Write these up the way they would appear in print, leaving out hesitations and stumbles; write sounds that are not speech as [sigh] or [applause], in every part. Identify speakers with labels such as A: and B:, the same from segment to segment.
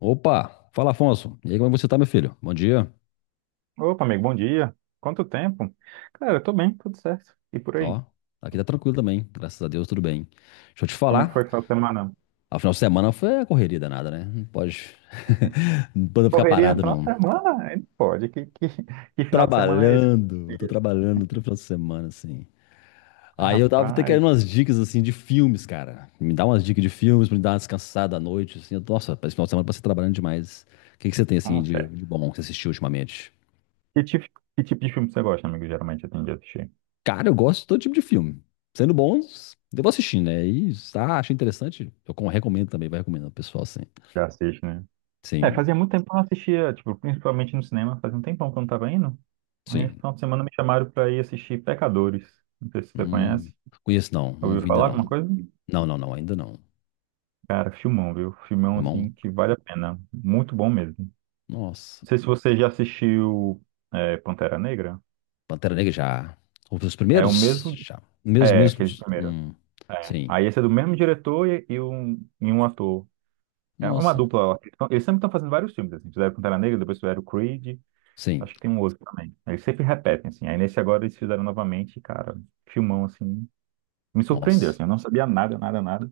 A: Opa! Fala, Afonso. E aí, como é que você tá, meu filho? Bom dia.
B: Opa, amigo, bom dia. Quanto tempo? Cara, eu tô bem, tudo certo. E por aí?
A: Ó, aqui tá tranquilo também. Graças a Deus, tudo bem. Deixa eu te
B: Como é que foi
A: falar.
B: o final de semana?
A: A final de semana foi a correria danada, né? Não pode, [laughs] não pode ficar
B: Correria no
A: parado,
B: final de
A: não.
B: semana? [laughs] Aí não pode, que final de semana é esse?
A: Trabalhando, tô trabalhando todo final de semana, assim.
B: Ah,
A: Aí eu tava até querendo
B: rapaz,
A: umas dicas, assim, de filmes, cara. Me dá umas dicas de filmes pra me dar uma descansada à noite, assim. Nossa, esse final de semana eu passei trabalhando demais. O que que você tem, assim,
B: nossa.
A: de,
B: É.
A: de bom que você assistiu ultimamente?
B: Que tipo, que tipo de filme você gosta, amigo? Geralmente eu tenho de assistir.
A: Cara, eu gosto de todo tipo de filme. Sendo bons, eu vou assistindo, né? E ah, achei interessante, recomendo também, vai recomendando o pessoal, sim.
B: Já assiste, né? É,
A: Sim,
B: fazia muito tempo que eu não assistia, tipo, principalmente no cinema, fazia um tempão que eu não tava indo. Aí, esse
A: sim.
B: final de semana me chamaram pra ir assistir Pecadores. Não sei se você
A: Hum,
B: conhece.
A: conheço não, não
B: Ouviu
A: vi ainda
B: falar
A: não.
B: alguma coisa?
A: Não, não, não, ainda não.
B: Cara, filmão, viu? Filmão,
A: Irmão,
B: assim, que vale a pena. Muito bom mesmo.
A: nossa.
B: Não sei se você já assistiu Pantera Negra.
A: Pantera Negra já. Os
B: É o
A: primeiros?
B: mesmo.
A: Já. Mesmo,
B: É,
A: mesmo.
B: aqueles primeiros. É.
A: Sim.
B: Aí esse é do mesmo diretor e um ator. É uma
A: Nossa.
B: dupla. Então, eles sempre estão fazendo vários filmes, assim. Fizeram Pantera Negra, depois fizeram Creed.
A: Sim.
B: Acho que tem um outro também. Eles sempre repetem, assim. Aí nesse agora eles fizeram novamente, e, cara, filmão, assim. Me surpreendeu,
A: Nossa.
B: assim. Eu não sabia nada, nada, nada.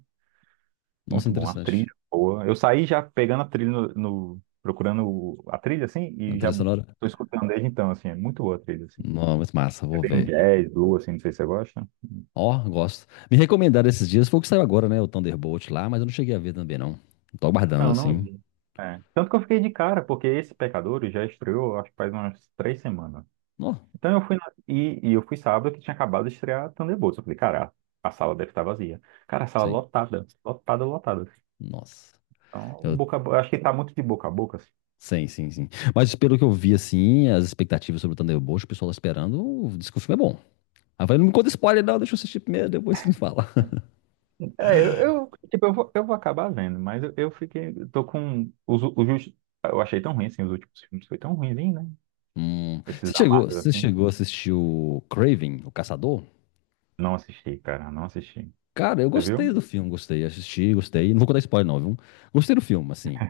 A: Nossa,
B: Muito bom. A
A: interessante.
B: trilha boa. Eu saí já pegando a trilha no, no- procurando o- a trilha, assim,
A: Na
B: e
A: trilha
B: já
A: sonora?
B: tô escutando desde então, assim. É muito boa a trilha, assim.
A: Não, mas massa, vou
B: Tem um
A: ver.
B: jazz, blues, assim, não sei se você gosta.
A: Ó, gosto. Me recomendaram esses dias, foi o que saiu agora, né? O Thunderbolt lá, mas eu não cheguei a ver também, não. Tô aguardando,
B: Não, não
A: assim.
B: vi. É. Tanto que eu fiquei de cara, porque esse Pecadores já estreou, acho que faz umas 3 semanas.
A: Ó,
B: Então eu fui na- e eu fui sábado que tinha acabado de estrear Thunderbolts. Eu falei, cara, a sala deve estar vazia. Cara, a sala
A: sim.
B: lotada, lotada, lotada.
A: Nossa.
B: Então, o
A: Eu,
B: boca a bo- acho que tá muito de boca a boca, assim.
A: sim, sim, sim. Mas pelo que eu vi, assim, as expectativas sobre o Thunderbolt, o pessoal tá esperando, diz que o filme é bom. Aí eu falei, não me conta spoiler, não, deixa eu assistir primeiro, depois você me fala. [laughs]
B: É, eu, tipo, eu vou acabar vendo, mas eu fiquei, eu tô com os, u- os, últimos- eu achei tão ruim assim, os últimos filmes foi tão ruimzinho, né? Esses da Marvel
A: Você
B: assim.
A: chegou a assistir o Craven, o Caçador?
B: Não assisti, cara, não assisti.
A: Cara, eu
B: Você viu?
A: gostei do filme, gostei, assisti, gostei. Não vou contar spoiler, não, viu? Gostei do filme, assim.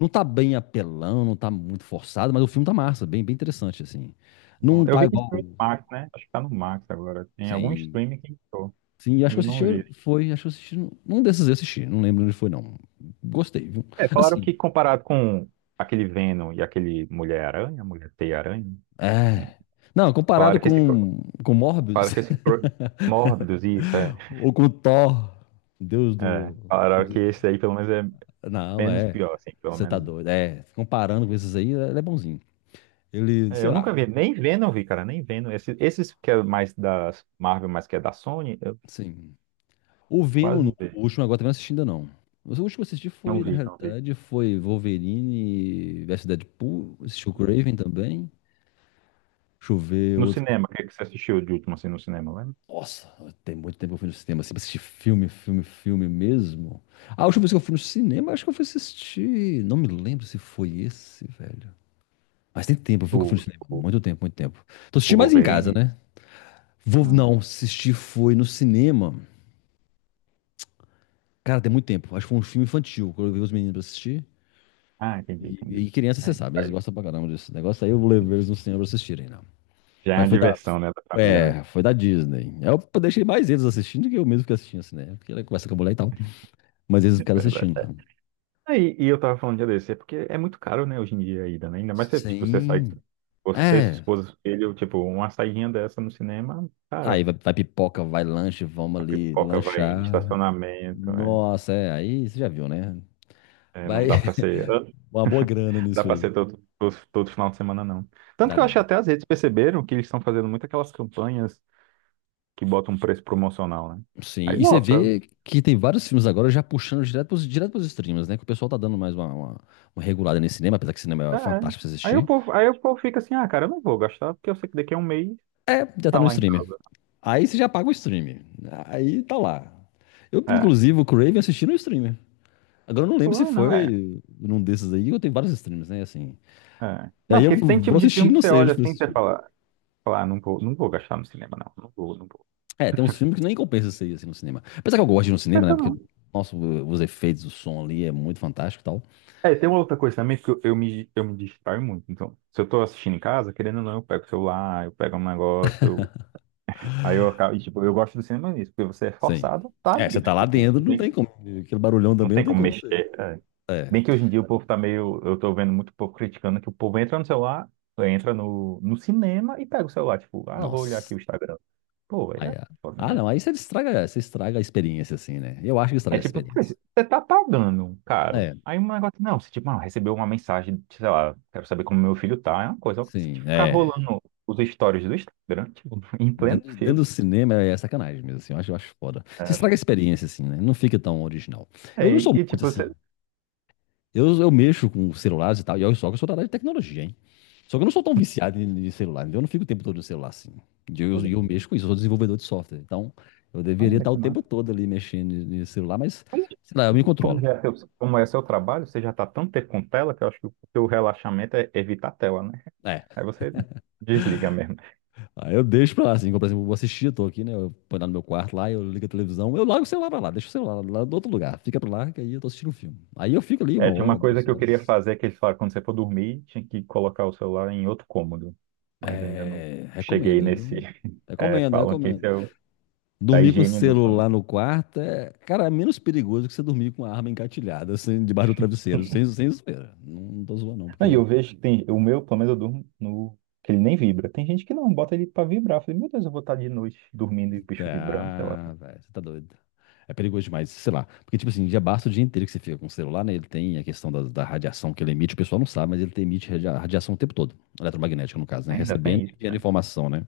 A: Não tá bem apelão, não tá muito forçado, mas o filme tá massa, bem, bem interessante, assim.
B: Bom,
A: Não
B: eu
A: tá
B: vi que tinha
A: igual.
B: no Max, né? Acho que tá no Max agora. Tem algum
A: Sim.
B: streaming que entrou,
A: Sim, acho
B: mas
A: que eu
B: eu não vi.
A: assisti, foi, acho que eu assisti. Num desses eu assisti, não lembro onde foi, não. Gostei, viu?
B: É, falaram
A: Assim,
B: que comparado com aquele Venom e aquele Mulher-Aranha, Mulher-Teia-Aranha,
A: é. Não, comparado
B: falaram que esse,
A: com Morbius,
B: falaram que esse Mórbidos, isso, é,
A: [laughs] ou com Thor, Deus
B: é.
A: do.
B: Falaram que esse daí pelo menos é
A: Não,
B: menos
A: é.
B: pior, assim, pelo
A: Você tá
B: menos.
A: doido. É, comparando com esses aí, ele é bonzinho. Ele,
B: É,
A: sei
B: eu nunca
A: lá.
B: vi, nem Venom eu vi, cara, nem Venom. Esses que é mais da Marvel, mas que é da Sony, eu
A: Sim. O
B: quase
A: Venom,
B: não vi.
A: o último agora também não assisti ainda não. Mas o último que eu assisti
B: Não
A: foi, na
B: vi, não vi.
A: realidade, foi Wolverine versus Deadpool, assisti o Craven também. Deixa eu ver
B: No
A: outro.
B: cinema, o que é que você assistiu de último, assim, no cinema, lembra?
A: Nossa, tem muito tempo que eu fui no cinema, assim, pra assistir filme, filme, filme mesmo. A última vez que eu fui no cinema, acho que eu fui assistir. Não me lembro se foi esse, velho. Mas tem tempo, viu
B: O,
A: que eu fui no cinema?
B: o,
A: Muito tempo, muito tempo. Tô
B: o
A: assistindo mais em casa,
B: Wolverine?
A: né? Vou,
B: Ah.
A: não, assistir foi no cinema. Cara, tem muito tempo. Acho que foi um filme infantil, que eu levei os meninos pra assistir.
B: Ah, entendi,
A: E,
B: entendi.
A: e criança, você
B: Aí,
A: sabe, eles
B: aí
A: gostam pra caramba desse negócio. Aí eu levei eles no cinema pra assistirem, não.
B: já é a
A: Mas foi da,
B: diversão, né, da família, né?
A: é, foi da Disney. Aí eu deixei mais eles assistindo do que eu mesmo que assistindo assim, né? Porque ela conversa com a mulher e tal. Mas eles
B: [laughs]
A: ficaram
B: Verdade.
A: assistindo lá.
B: Aí, e eu tava falando de ADC, porque é muito caro, né, hoje em dia ainda, né? Ainda mais se, tipo, você sai,
A: Sim.
B: você, sua
A: É.
B: esposa, filho, tipo, uma saidinha dessa no cinema,
A: Aí
B: cara,
A: vai, vai pipoca, vai lanche, vamos
B: a
A: ali
B: pipoca vai,
A: lanchar.
B: estacionamento, né?
A: Nossa, é. Aí você já viu, né?
B: É,
A: Vai
B: não dá pra ser,
A: [laughs] uma boa grana
B: dá
A: nisso
B: pra
A: aí.
B: ser todo, todo, todo final de semana, não. Tanto
A: Dá
B: que eu
A: não.
B: acho que até as redes perceberam que eles estão fazendo muito aquelas campanhas que botam um preço promocional, né?
A: Sim,
B: Aí
A: e você
B: lota.
A: vê que tem vários filmes agora já puxando direto pros streams, né? Que o pessoal tá dando mais uma regulada nesse cinema, apesar que cinema é
B: É. É.
A: fantástico pra você
B: Aí o
A: assistir.
B: povo, aí o povo fica assim, ah, cara, eu não vou gastar, porque eu sei que daqui a um mês
A: É, já tá
B: tá
A: no
B: lá em
A: streamer.
B: casa.
A: Aí você já paga o streamer. Aí tá lá. Eu,
B: É.
A: inclusive, o Crave assisti no streamer. Agora eu não lembro se
B: Pô, é, não é.
A: foi num desses aí, eu tenho vários streams, né? Assim.
B: É.
A: E
B: Não,
A: Aí eu
B: porque tem tipo
A: vou
B: de
A: assistir,
B: filme que
A: não
B: você
A: sei onde
B: olha
A: fui
B: assim e você
A: assistir.
B: fala, ah, não vou, não vou gastar no cinema, não. Não vou, não vou.
A: É, tem uns filmes que nem compensa sair assim no cinema. Apesar que eu gosto de ir no cinema, né?
B: Pensa
A: Porque,
B: não.
A: nossa, os efeitos, o som ali é muito fantástico e tal.
B: É, tem uma outra coisa também que eu me distraio muito. Então, se eu tô assistindo em casa, querendo ou não, eu pego o celular, eu pego um negócio, eu, aí eu acabo, e, tipo, eu gosto do cinema nisso, porque você é
A: Sim.
B: forçado, tá
A: É,
B: ali,
A: você
B: né?
A: tá lá
B: Tipo,
A: dentro, não tem como. Aquele barulhão
B: não
A: também não
B: tem
A: tem
B: como
A: como você.
B: mexer. É.
A: É,
B: Bem que hoje em dia o povo tá meio. Eu tô vendo muito povo criticando que o povo entra no celular, entra no cinema e pega o celular. Tipo, ah, vou olhar
A: nossa.
B: aqui o Instagram. Pô, é
A: Aí, ah,
B: foda, né?
A: não, aí você estraga a experiência, assim, né? Eu acho que estraga
B: É
A: a
B: tipo, pô,
A: experiência.
B: você tá pagando, caro.
A: É,
B: Aí um negócio, não, você tipo, ah, recebeu uma mensagem, sei lá, quero saber como meu filho tá, é uma coisa. Agora, você
A: sim,
B: tipo, ficar
A: é.
B: rolando os stories do Instagram, tipo, [laughs] em pleno
A: Dentro, dentro
B: filme,
A: do cinema é sacanagem mesmo, assim, eu acho foda. Você
B: né?
A: estraga a experiência, assim, né? Não fica tão original. Eu não
B: É, e,
A: sou
B: e,
A: muito
B: tipo,
A: assim.
B: você.
A: Eu mexo com celulares e tal, e olha só que eu sou da área de tecnologia. Só que eu não sou tão viciado em em celular, entendeu? Eu não fico o tempo todo no celular assim. Eu
B: [laughs]
A: mexo com isso, eu sou desenvolvedor de software. Então, eu deveria
B: Olha
A: estar o
B: que
A: tempo
B: massa.
A: todo ali mexendo no celular, mas,
B: Mas,
A: sei lá, eu me
B: Como
A: controlo.
B: já é seu, como é seu trabalho, você já tá tanto tempo com tela que eu acho que o teu relaxamento é evitar a tela, né?
A: É.
B: Aí você desliga mesmo.
A: Aí eu deixo pra lá, assim, como, por exemplo, eu vou assistir, eu tô aqui, né? Eu ponho lá no meu quarto lá, eu ligo a televisão, eu largo o celular pra lá, deixo o celular lá do outro lugar, fica pra lá, que aí eu tô assistindo um filme. Aí eu fico ali
B: É,
A: uma
B: tinha uma
A: hora,
B: coisa
A: duas
B: que eu queria
A: horas.
B: fazer que eles falaram, quando você for dormir, tinha que colocar o celular em outro cômodo. Mas eu ainda não
A: É,
B: cheguei
A: recomendo,
B: nesse.
A: viu?
B: [laughs] É,
A: Recomendo,
B: falam que esse
A: recomendo.
B: é o da
A: Dormir com o
B: higiene do sono.
A: celular no quarto é, cara, é menos perigoso que você dormir com a arma engatilhada, assim, debaixo do travesseiro, sem,
B: [laughs]
A: sem zoeira. Não, não tô zoando, não,
B: Não, e eu
A: porque.
B: vejo que tem, o meu, pelo menos eu durmo que ele nem vibra. Tem gente que não, bota ele pra vibrar. Eu falei, meu Deus, eu vou estar de noite dormindo e o bicho vibrando, sei lá.
A: Ah, velho, você tá doido. É perigoso demais, sei lá. Porque, tipo assim, já basta o dia inteiro que você fica com o celular, né? Ele tem a questão da radiação que ele emite, o pessoal não sabe, mas ele radiação o tempo todo, eletromagnética, no caso, né?
B: Ainda
A: Recebendo
B: tem
A: e
B: isso,
A: enviando
B: né?
A: informação, né?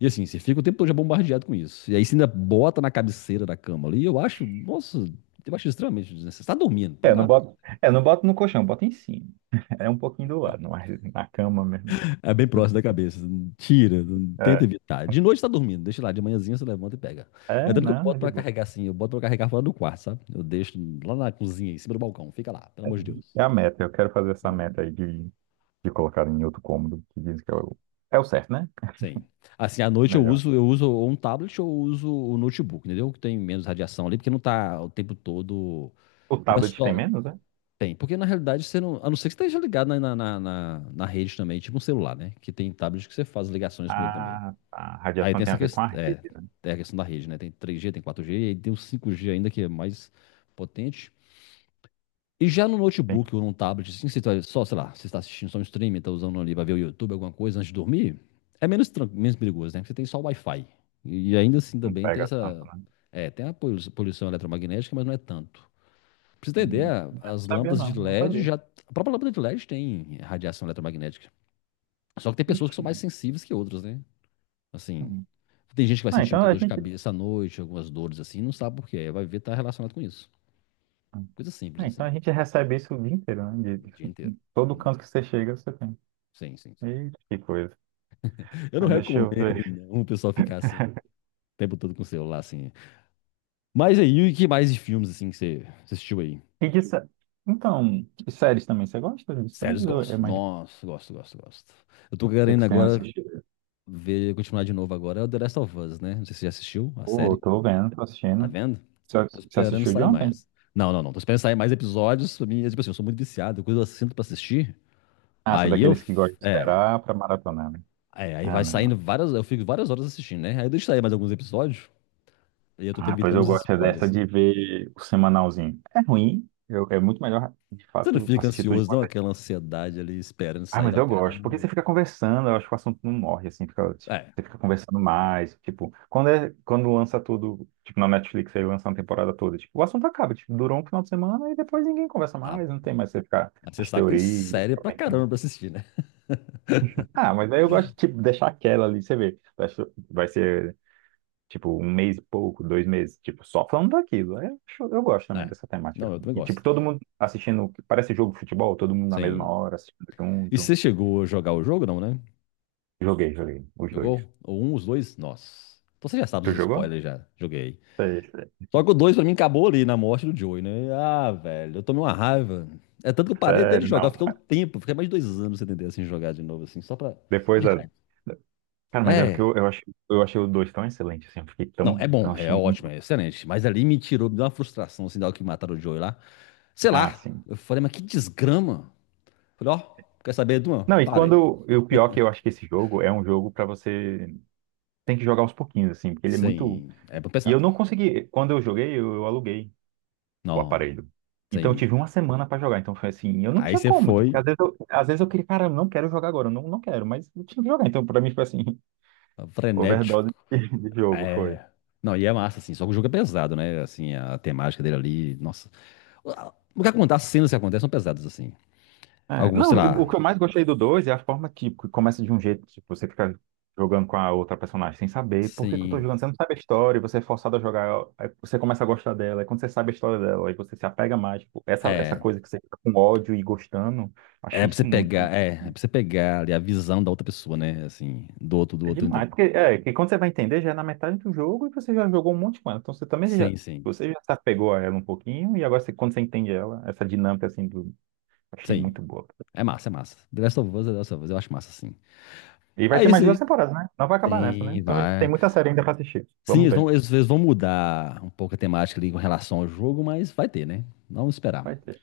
A: E assim, você fica o tempo todo já bombardeado com isso. E aí você ainda bota na cabeceira da cama ali, eu acho, nossa, eu acho extremamente desnecessário. Você tá dormindo,
B: É,
A: põe lá.
B: eu não boto no colchão, eu boto em cima. [laughs] É um pouquinho do lado, mas na cama mesmo.
A: É bem próximo da cabeça. Tira, tenta
B: É,
A: evitar. De noite tá dormindo, deixa lá. De manhãzinha você levanta e pega.
B: é
A: É tanto que eu
B: não, é
A: boto
B: de
A: pra
B: boa.
A: carregar assim, eu boto pra carregar fora do quarto, sabe? Eu deixo lá na cozinha, em cima do balcão. Fica lá, pelo amor de Deus.
B: É a meta, eu quero fazer essa meta aí de colocar em outro cômodo, que dizem que é o, certo, né?
A: Sim. Assim, à
B: É
A: noite
B: melhor.
A: eu uso ou um tablet ou eu uso o notebook, entendeu? Que tem menos radiação ali, porque não tá o tempo todo.
B: O
A: Não é
B: tablet tem
A: só.
B: menos, né?
A: Tem, porque na realidade você não. A não ser que você esteja ligado na rede também, tipo um celular, né? Que tem tablet que você faz ligações com ele também.
B: A
A: Aí
B: radiação
A: tem
B: tem
A: essa
B: a ver com a
A: questão,
B: rede,
A: é,
B: né?
A: tem a questão da rede, né? Tem 3G, tem 4G, e aí tem o 5G ainda que é mais potente. E já no
B: Tem,
A: notebook ou num tablet, assim, você tá só, sei lá, você está assistindo só um streaming, está usando ali para ver o YouTube, alguma coisa antes de dormir, é menos, menos perigoso, né? Porque você tem só o Wi-Fi. E ainda assim
B: não
A: também tem
B: pega tanto,
A: essa.
B: né?
A: É, tem a poluição eletromagnética, mas não é tanto. Pra você ter
B: Hum,
A: ideia,
B: não
A: as
B: sabia,
A: lâmpadas de
B: não, não
A: LED
B: sabia.
A: já. A própria lâmpada de LED tem radiação eletromagnética. Só que tem pessoas que
B: Ixi,
A: são mais
B: mas...
A: sensíveis que outras, né? Assim,
B: hum.
A: tem gente que vai
B: Ah,
A: sentir
B: então
A: muita
B: a
A: dor de
B: gente,
A: cabeça à noite, algumas dores assim, não sabe por quê. Vai ver tá relacionado com isso. Coisa simples
B: ah, então a
A: assim,
B: gente recebe isso o dia inteiro, né?
A: o dia inteiro.
B: Em todo canto que você chega, você tem.
A: Sim, sim, sim.
B: Eita, que coisa.
A: Eu não
B: Mas deixa eu ver.
A: recomendo não, o pessoal ficar assim, o
B: [laughs]
A: tempo todo com o celular assim. Mas aí, o que mais de filmes assim que você assistiu aí?
B: E de sé- Então, de séries também, você gosta de séries
A: Séries
B: ou é
A: gosto.
B: mais
A: Nossa, gosto, gosto, gosto. Eu tô
B: que
A: querendo
B: você tem
A: agora
B: assistido?
A: ver, continuar de novo agora, é o The Last of Us, né? Não sei se você já assistiu a
B: Pô, eu
A: série,
B: tô vendo, tô
A: tá
B: assistindo.
A: vendo?
B: Você
A: Tô
B: você
A: esperando
B: assistiu de
A: sair
B: ontem?
A: mais. Não, não, não. Tô esperando sair mais episódios. Pra mim, é tipo assim, eu sou muito viciado. Quando eu sinto pra assistir,
B: Ah, você é
A: aí eu.
B: daqueles que gosta de
A: É.
B: esperar pra maratonar, né?
A: É, aí
B: Ah,
A: vai
B: não,
A: saindo
B: não.
A: várias. Eu fico várias horas assistindo, né? Aí deixa aí mais alguns episódios. E eu tô te
B: Ah, pois
A: evitando
B: eu
A: os
B: gosto é dessa
A: spoilers, assim.
B: de ver o semanalzinho. É ruim, é muito melhor, de
A: Você não
B: fato,
A: fica
B: assistir tudo de
A: ansioso,
B: uma
A: não?
B: vez.
A: Aquela ansiedade ali esperando
B: Ah,
A: sair
B: mas
A: pra
B: eu gosto,
A: caramba.
B: porque você fica conversando, eu acho que o assunto não morre, assim, fica, tipo,
A: É.
B: você fica conversando mais, tipo, quando lança tudo, tipo, na Netflix, aí lança uma temporada toda, tipo, o assunto acaba, tipo, durou um final de semana e depois ninguém conversa
A: Ah,
B: mais, não tem mais você ficar
A: mas você
B: as
A: sabe que tem
B: teorias,
A: série
B: ficar
A: pra
B: pensando.
A: caramba pra assistir, né?
B: Ah, mas aí eu gosto tipo, deixar aquela ali, você vê. Vai ser, tipo um mês e pouco, 2 meses, tipo, só falando daquilo. Aí eu gosto também
A: É.
B: dessa temática.
A: Não, eu também
B: E tipo,
A: gosto.
B: todo mundo assistindo, parece jogo de futebol, todo mundo na mesma
A: Sim.
B: hora, assistindo
A: E
B: junto.
A: você chegou a jogar o jogo, não, né?
B: Joguei, joguei, os dois.
A: Jogou? Ou um, os dois? Nossa. Então você já sabe
B: Tu
A: os
B: jogou?
A: spoilers já. Joguei.
B: Sei, sei.
A: Só que o 2 pra mim acabou ali na morte do Joey, né? Ah, velho, eu tomei uma raiva. É tanto que eu parei até de
B: Sério,
A: jogar, eu
B: não.
A: fiquei um tempo, fiquei mais de 2 anos sem entender assim jogar de novo, assim, só pra. Só
B: Depois
A: de
B: da.
A: raiva.
B: da- Cara, mas é porque
A: É.
B: eu, eu achei os dois tão excelentes, assim, eu fiquei
A: Não,
B: tão.
A: é
B: Eu
A: bom, é
B: achei
A: ótimo,
B: muito.
A: é excelente. Mas ali me tirou, me deu uma frustração, assim, da hora que mataram o Joey lá. Sei
B: Ah,
A: lá.
B: sim.
A: Eu falei, mas que desgrama. Falei, ó, quer saber, Duan?
B: Não, e
A: Parei.
B: quando. E o pior é que eu acho que esse jogo é um jogo pra você. Tem que jogar aos pouquinhos, assim, porque ele é muito.
A: Sim. É bom
B: E eu
A: pesado.
B: não consegui. Quando eu joguei, eu aluguei o
A: Não,
B: aparelho. Então eu
A: sim.
B: tive uma semana para jogar. Então foi assim, eu não
A: Aí
B: tinha
A: você
B: como. Tipo, porque às
A: foi
B: vezes eu, às vezes eu queria, cara, eu não quero jogar agora, eu não, não quero, mas eu tinha que jogar. Então pra mim foi assim, [laughs]
A: frenético.
B: overdose de jogo, foi.
A: É. Não, e é massa, assim, só que o jogo é pesado, né? Assim, a temática dele ali, nossa. O que acontece, as cenas que acontecem são pesadas, assim.
B: É,
A: Algumas, sei
B: não, e o
A: lá,
B: que eu mais gostei do 2 é a forma que, começa de um jeito, tipo, você fica jogando com a outra personagem sem saber por que que eu tô
A: assim.
B: jogando, você não sabe a história, e você é forçado a jogar, aí você começa a gostar dela, e quando você sabe a história dela, aí você se apega mais, tipo, essa
A: É.
B: coisa que você fica com ódio e gostando,
A: É
B: achei
A: pra você
B: isso muito.
A: pegar, é, é pra você pegar ali a visão da outra pessoa, né? Assim, do
B: É
A: outro. Entendeu?
B: demais, porque é, que quando você vai entender, já é na metade do jogo e você já jogou um monte com ela. Então você também já,
A: Sim, sim.
B: você já se apegou a ela um pouquinho e agora quando você entende ela, essa dinâmica assim do. Achei
A: Sim.
B: muito boa.
A: É massa, é massa. The Last of Us, é The Last of Us, eu acho massa, sim.
B: E vai ter
A: Aí
B: mais duas
A: sim.
B: temporadas, né? Não vai acabar nessa, né?
A: Tem,
B: Então a gente tem
A: vai.
B: muita série ainda pra assistir.
A: Sim,
B: Vamos
A: eles
B: ver.
A: vão, eles vão mudar um pouco a temática ali com relação ao jogo, mas vai ter, né? Vamos esperar.
B: Vai ter.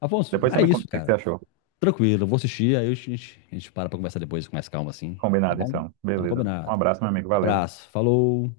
A: Afonso,
B: Depois você
A: é
B: me conta
A: isso,
B: o que você
A: cara.
B: achou.
A: Tranquilo, eu vou assistir, aí a gente para pra conversar depois com mais calma, assim. Tá
B: Combinado,
A: bom?
B: então.
A: Então,
B: Beleza. Um
A: combinado.
B: abraço, meu amigo. Valeu.
A: Abraço, falou.